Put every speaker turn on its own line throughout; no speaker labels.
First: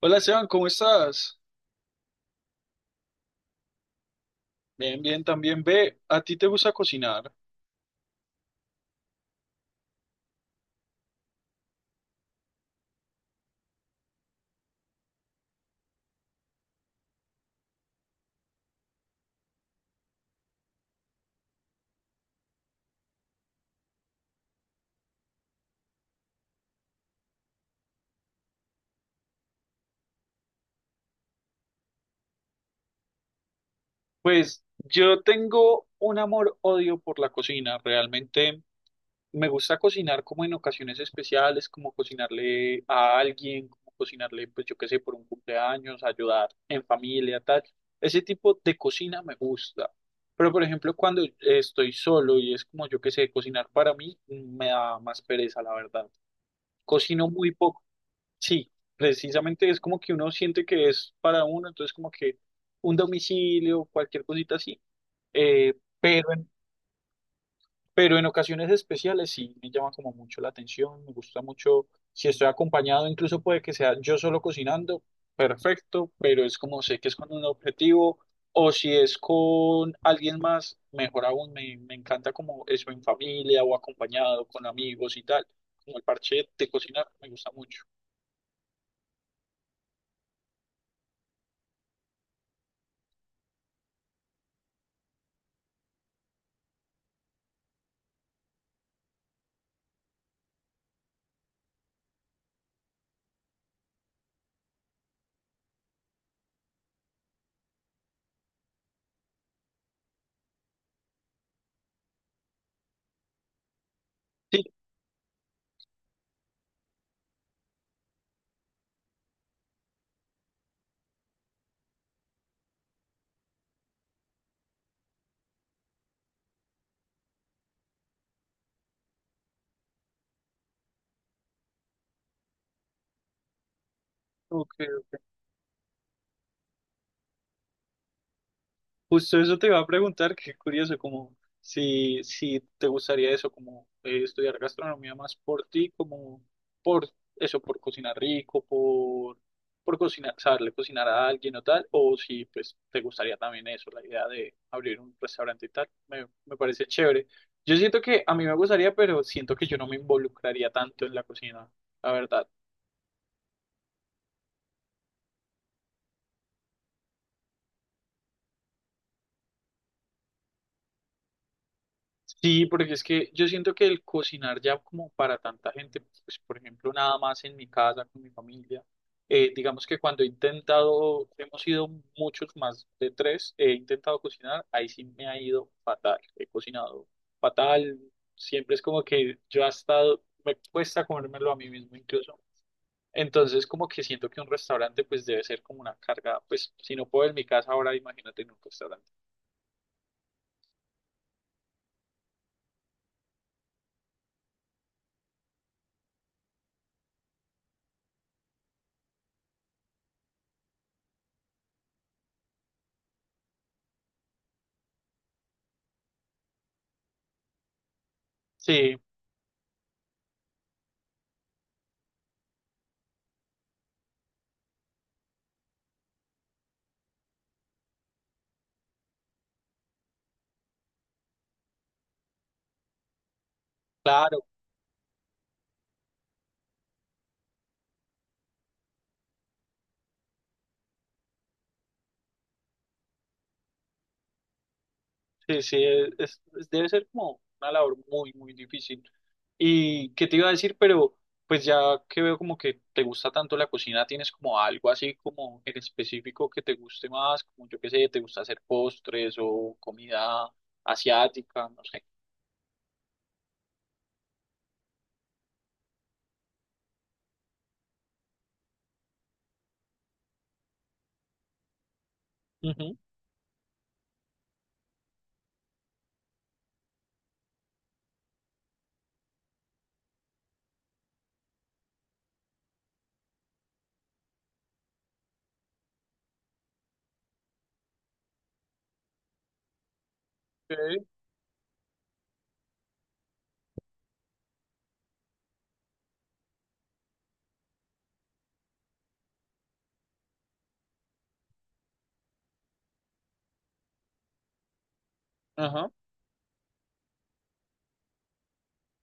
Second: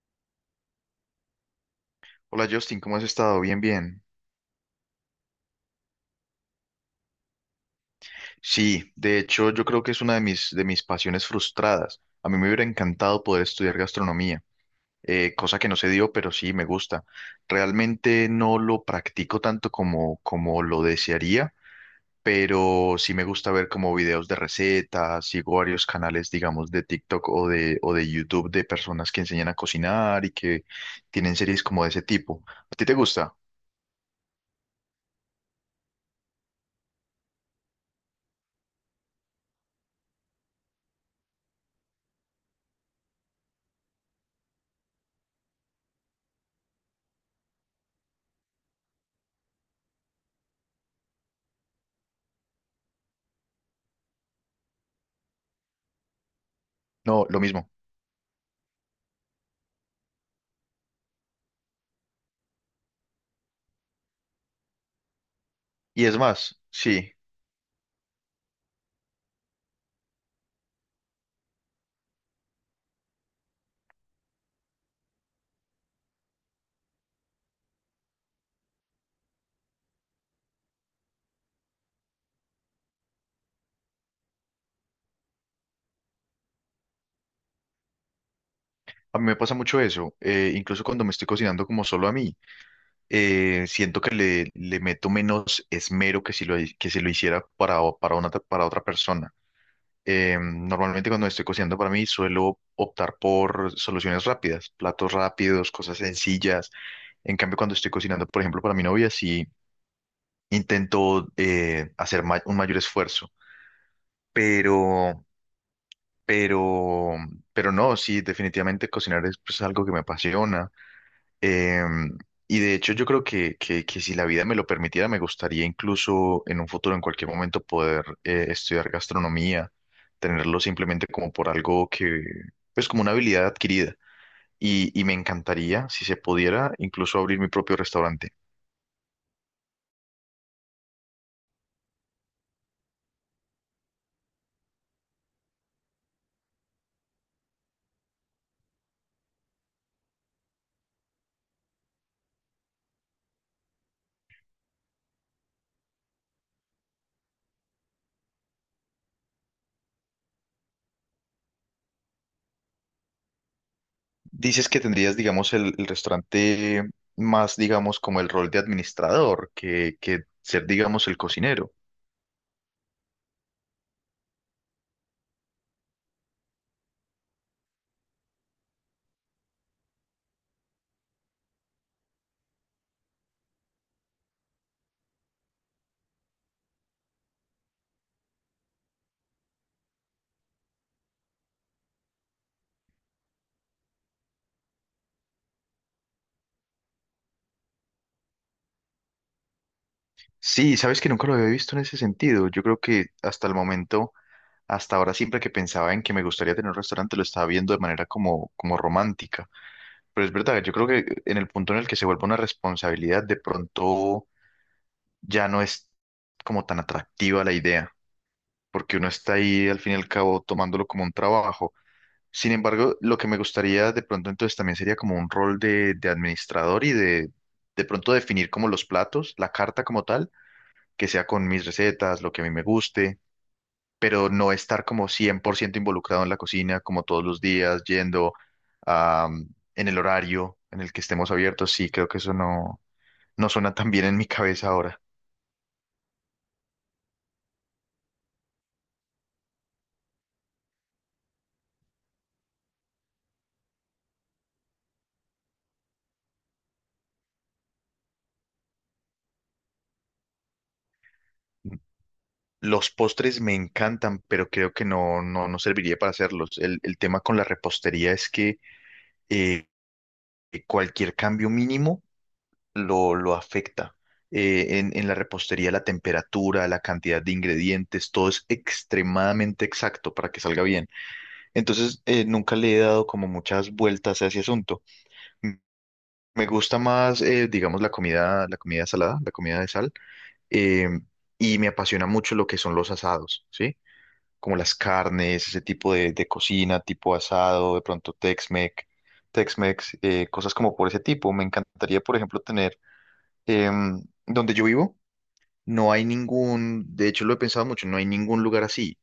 Hola Esteban, ¿cómo estás?
Hola Justin, ¿cómo has estado? Bien, bien.
Bien, bien, también ve, ¿a ti te gusta cocinar?
Sí, de hecho yo creo que es una de mis pasiones frustradas. A mí me hubiera encantado poder estudiar gastronomía, cosa que no se dio, pero sí me gusta. Realmente no lo practico tanto como lo desearía, pero sí me gusta ver como videos de recetas, sigo varios canales, digamos, de TikTok o de YouTube de personas que enseñan a cocinar y que tienen series como de ese tipo. ¿A ti te gusta?
Pues yo tengo un amor-odio por la cocina. Realmente me gusta cocinar como en ocasiones especiales, como cocinarle a alguien, como cocinarle, pues yo qué sé, por un cumpleaños, ayudar en familia, tal. Ese tipo de cocina me gusta. Pero por ejemplo, cuando estoy solo y es como yo qué sé, cocinar para mí, me da más pereza, la verdad.
No,
Cocino
lo
muy
mismo.
poco. Sí, precisamente es como que uno siente que es para uno, entonces como que un domicilio, cualquier cosita así, eh,
Y es
pero en,
más, sí.
pero en ocasiones especiales sí me llama como mucho la atención, me gusta mucho. Si estoy acompañado, incluso puede que sea yo solo cocinando, perfecto, pero es como sé que es con un objetivo, o si es con alguien más, mejor aún, me encanta como eso en familia o acompañado con amigos y tal, como el parche de cocinar, me gusta mucho.
A mí me pasa mucho eso, incluso cuando me estoy cocinando como solo a mí, siento que le meto menos esmero que si lo hiciera para, o- para, una, para otra persona. Normalmente cuando estoy cocinando para mí suelo optar por soluciones rápidas, platos rápidos, cosas sencillas. En cambio, cuando estoy cocinando, por ejemplo, para mi novia, sí intento hacer un mayor esfuerzo,
Sí,
pero, pero, pero no, sí, definitivamente cocinar es, pues, algo que me apasiona. Em, y de hecho yo creo que si la vida me lo permitiera, me gustaría incluso en un futuro, en cualquier momento, poder estudiar gastronomía, tenerlo simplemente como por algo que, pues, como una habilidad adquirida.
ok.
Y me encantaría, si se pudiera, incluso abrir mi propio restaurante.
Justo eso te iba a preguntar, qué curioso, como si te gustaría eso, como estudiar gastronomía más por ti, como por eso, por cocinar rico, por cocinar, saberle cocinar a alguien o tal, o si pues te gustaría también eso, la idea de abrir un restaurante y tal. Me parece chévere. Yo siento que a mí me gustaría, pero siento que yo no me involucraría tanto en la cocina, la verdad.
Dices que tendrías, digamos, el restaurante más, digamos, como el rol de administrador, que ser, digamos, el cocinero.
Sí, porque es que yo siento que el cocinar ya como para tanta gente, pues por ejemplo, nada más en mi casa, con mi familia, digamos que cuando he intentado, hemos sido muchos más de 3, he intentado cocinar, ahí sí me ha ido fatal, he cocinado fatal, siempre es como que yo hasta me cuesta comérmelo a mí mismo incluso. Entonces como que siento que un restaurante pues debe ser como una carga, pues si no puedo en mi casa ahora, imagínate en un restaurante.
Sí, sabes que nunca lo había visto en ese sentido. Yo creo que hasta el momento... Hasta ahora siempre que pensaba en que me gustaría tener un restaurante lo estaba viendo de manera como romántica. Pero es verdad, yo creo que en el punto en el que se vuelve una responsabilidad, de pronto ya no es como tan atractiva la idea,
Sí.
porque uno está ahí al fin y al cabo tomándolo como un trabajo. Sin embargo, lo que me gustaría de pronto entonces también sería como un rol de administrador y de pronto definir como los platos, la carta como tal, que sea con mis recetas, lo que a mí me guste, pero
Claro.
no estar como 100% involucrado en la cocina, como todos los días, yendo am, en el horario en el que estemos abiertos, sí, creo que eso no, no suena tan bien en mi cabeza ahora.
Sí, sí, debe ser como una labor muy, muy difícil. ¿Y qué te iba a decir? Pero pues ya que veo como que te gusta tanto la cocina, ¿tienes como algo así como en específico que te guste más? Como yo qué sé, ¿te gusta hacer postres o comida asiática? No sé.
Los postres me encantan, pero creo que no serviría para hacerlos. El tema con la repostería es que eh, cualquier cambio mínimo
Ujú,
lo afecta. En la repostería la temperatura, la cantidad de ingredientes, todo es extremadamente exacto para que salga bien. Entonces, nunca le he dado como muchas vueltas a ese asunto. M- Me gusta más, digamos, la comida salada, la comida de sal, eh,
ok.
y me apasiona mucho lo que son los asados, ¿sí? Como las carnes, ese tipo de cocina, tipo asado, de pronto Tex-Mex, cosas como por ese tipo. Me encantaría, por ejemplo, tener, donde yo vivo,
Ajá.
no hay ningún, de hecho lo he pensado mucho, no hay ningún lugar así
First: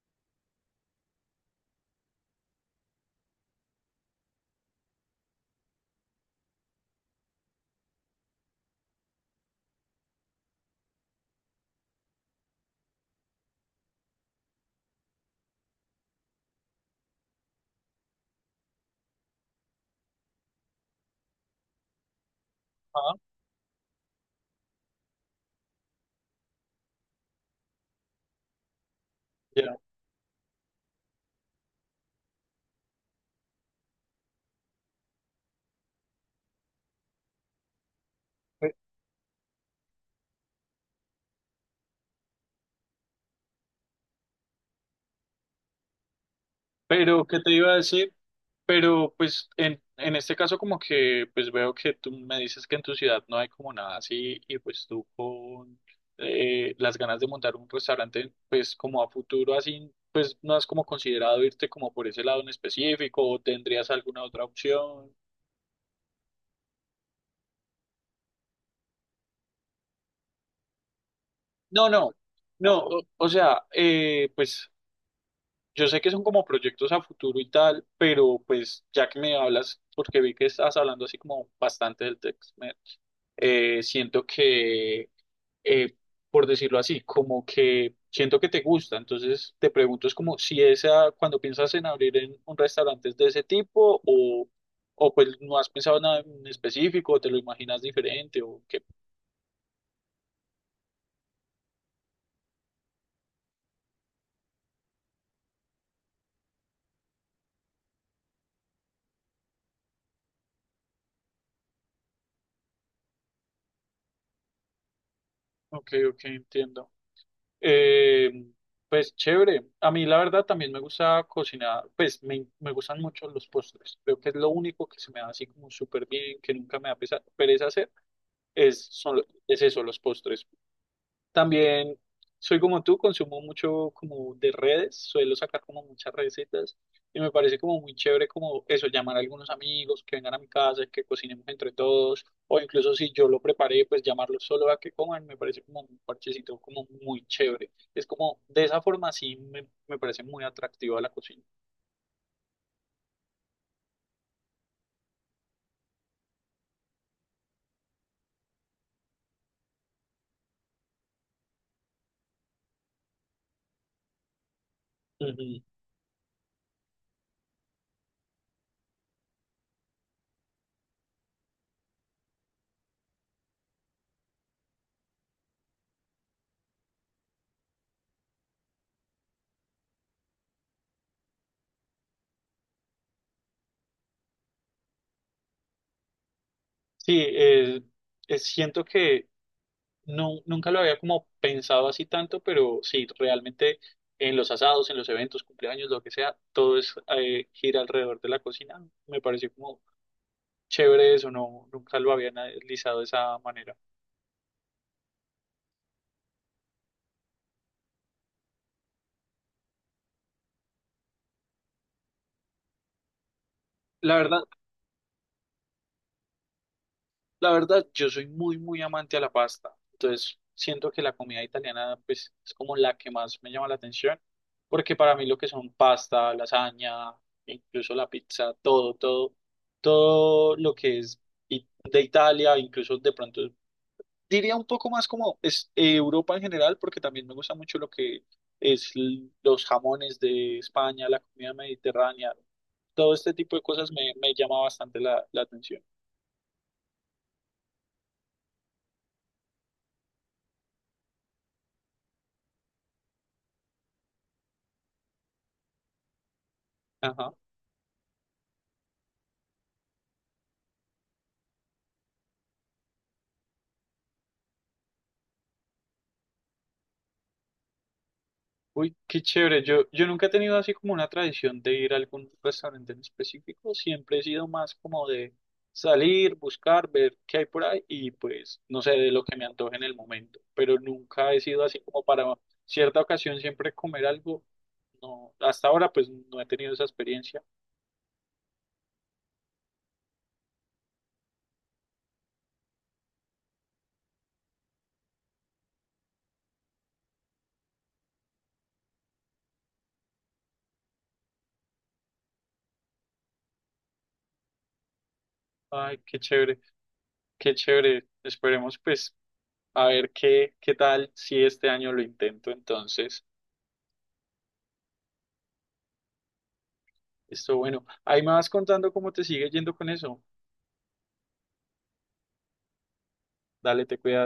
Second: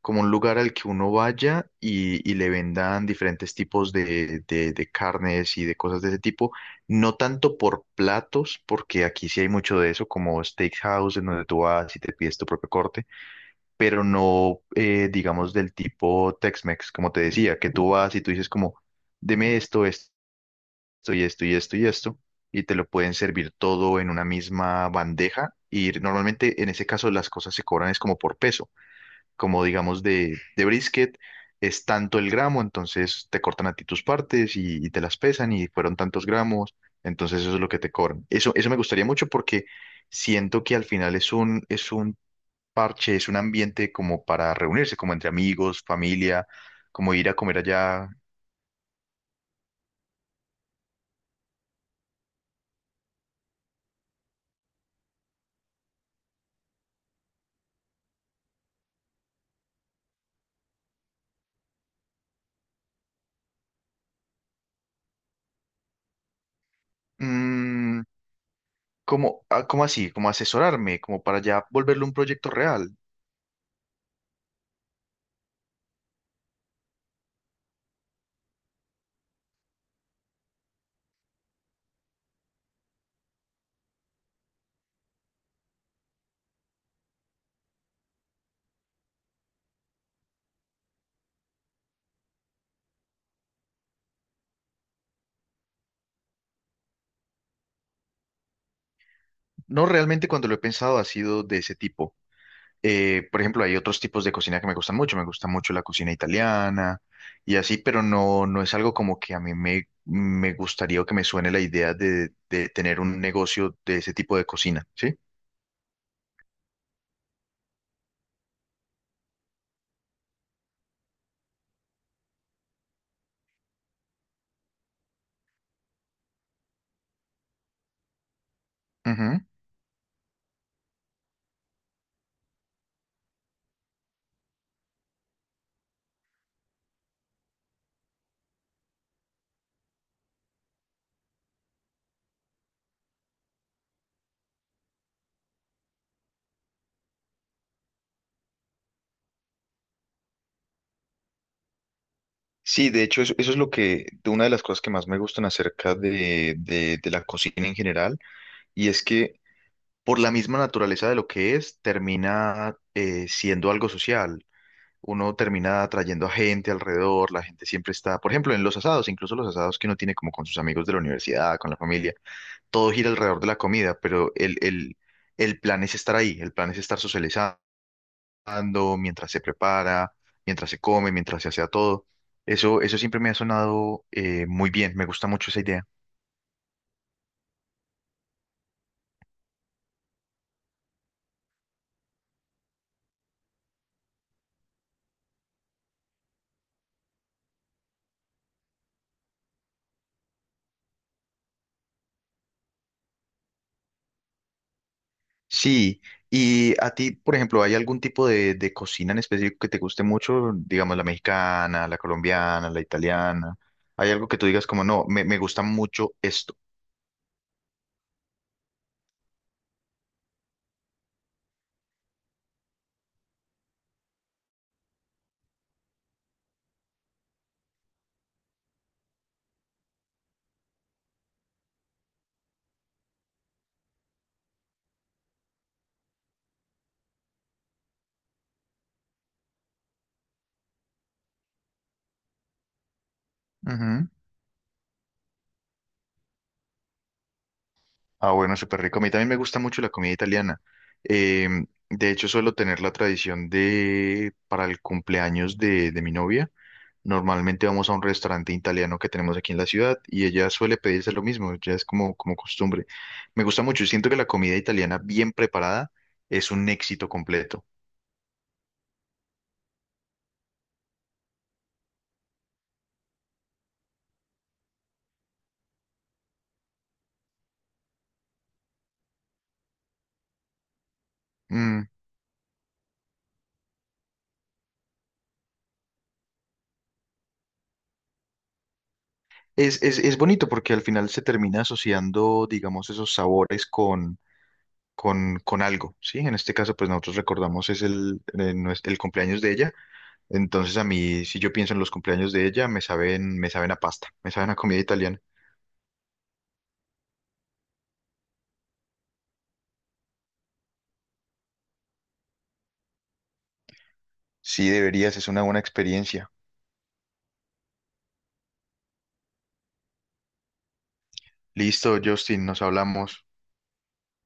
como un lugar al que uno vaya y le vendan diferentes tipos de carnes y de cosas de ese tipo, no tanto por platos, porque aquí sí hay mucho de eso, como steakhouse, en donde tú vas y te pides tu propio corte, pero no, digamos, del tipo Tex-Mex, como te decía, que tú vas y tú dices como, deme esto, y esto y esto, y te lo pueden
Ah,
servir todo en una misma bandeja, y normalmente en ese caso las cosas se cobran es como por peso, como
ya.
digamos de brisket, es tanto el gramo, entonces te cortan a ti tus partes y te las pesan y fueron tantos gramos, entonces eso es lo que te cobran. Eso me gustaría mucho porque siento que al final es un parche, es un ambiente como para reunirse, como entre amigos, familia, como
Pero,
ir a
¿qué te
comer
iba a
allá.
decir? Pero, pues, en este caso como que, pues veo que tú me dices que en tu ciudad no hay como nada así y pues tú con las ganas de montar un restaurante, pues como a futuro así, pues no has como considerado irte como por ese lado en específico o tendrías alguna otra opción.
Mm, como, ah, cómo así, como asesorarme, como para ya
No,
volverlo
no,
un proyecto
no,
real.
o sea, pues yo sé que son como proyectos a futuro y tal, pero pues ya que me hablas, porque vi que estás hablando así como bastante del tex, siento que, eh, por decirlo así, como que siento que te gusta. Entonces te pregunto, es como si esa, cuando piensas en abrir en un restaurante es de ese tipo o pues no has pensado nada en específico, o te lo imaginas diferente o qué.
No, realmente cuando lo he pensado ha sido de ese tipo. Por ejemplo, hay otros tipos de cocina que me gustan mucho. Me gusta mucho la cocina italiana y así, pero no, no es algo como que a mí me gustaría o que me suene la idea de tener un negocio de ese tipo de cocina, ¿sí?
Ok, ok, entiendo. Eh, pues chévere. A mí la verdad también me gusta cocinar, pues me gustan mucho los postres. Creo que es lo único que se me da así como súper bien, que nunca me da pereza hacer,
Ujú.
es eso, los postres. También soy como tú, consumo mucho como de redes, suelo sacar como muchas recetas y me parece como muy chévere como eso, llamar a algunos amigos que vengan a mi casa, que cocinemos entre todos, o incluso si yo lo preparé, pues llamarlos solo a que coman, me parece como un parchecito como muy chévere. Es como, de esa forma sí me parece muy atractiva la cocina.
Sí, de hecho, eso es lo que, de una de las cosas que más me gustan acerca de la cocina en general, y es que por la misma naturaleza de lo que es, termina siendo algo social. Uno
Ujú.
termina atrayendo a gente alrededor, la gente siempre está, por ejemplo, en los asados, incluso los asados que uno tiene como con sus amigos de la universidad, con la familia, todo gira alrededor de la comida, pero el plan es estar ahí, el plan es estar socializando mientras se prepara, mientras se come, mientras se hace a todo. Eso siempre me ha sonado muy bien, me gusta mucho esa idea.
Sí, siento que no, nunca lo había como pensado así tanto, pero sí, realmente en los asados, en los eventos, cumpleaños, lo que sea, todo es gira alrededor de la cocina. Me pareció como chévere eso, no, nunca lo había analizado de esa manera.
Sí, y a ti, por ejemplo, ¿hay algún tipo de cocina en específico que te guste mucho? Digamos, la mexicana, la colombiana, la italiana. ¿Hay
La
algo que
verdad,
tú digas como, no, me gusta mucho esto?
La verdad, yo soy muy, muy amante a la pasta. Entonces, siento que la comida italiana, pues, es como la que más me llama la atención, porque para mí lo que son pasta, lasaña, incluso la pizza, todo, todo, todo lo que es de Italia, incluso de pronto, diría un poco más como es Europa en general, porque también me gusta mucho lo que es los jamones de España, la comida mediterránea, todo este tipo de cosas
Ujú.
me llama bastante la atención.
Ah, bueno, súper rico. A mí también me gusta mucho la comida italiana. Eh, de hecho, suelo tener la tradición de, para el cumpleaños de mi novia,
Ajá.
normalmente vamos a un restaurante italiano que tenemos aquí en la ciudad y ella suele pedirse lo mismo, ya es como, como costumbre. Me gusta mucho, siento que la comida italiana bien preparada es un éxito completo.
Uy, qué chévere. Yo nunca he tenido así como una tradición de ir a algún restaurante en específico. Siempre he sido más como de salir, buscar, ver qué hay por ahí y pues, no sé, de lo que me antoje en el momento. Pero nunca he sido así
Mm.
como para cierta ocasión siempre comer algo. No, hasta ahora pues no he tenido esa experiencia.
Es bonito porque al final se termina asociando, digamos, esos sabores con algo, ¿sí? En este caso, pues nosotros recordamos es el, el cumpleaños de ella, entonces a mí, si yo pienso en los cumpleaños de ella, me saben a pasta, me saben a comida italiana.
Ay, qué chévere, qué chévere. Esperemos pues a ver qué, qué tal si este año lo intento. Entonces,
Sí, deberías, es una buena experiencia.
esto bueno. Ahí me vas contando cómo te sigue yendo con eso.
Listo, Justin, nos hablamos.
Dale, te cuidas.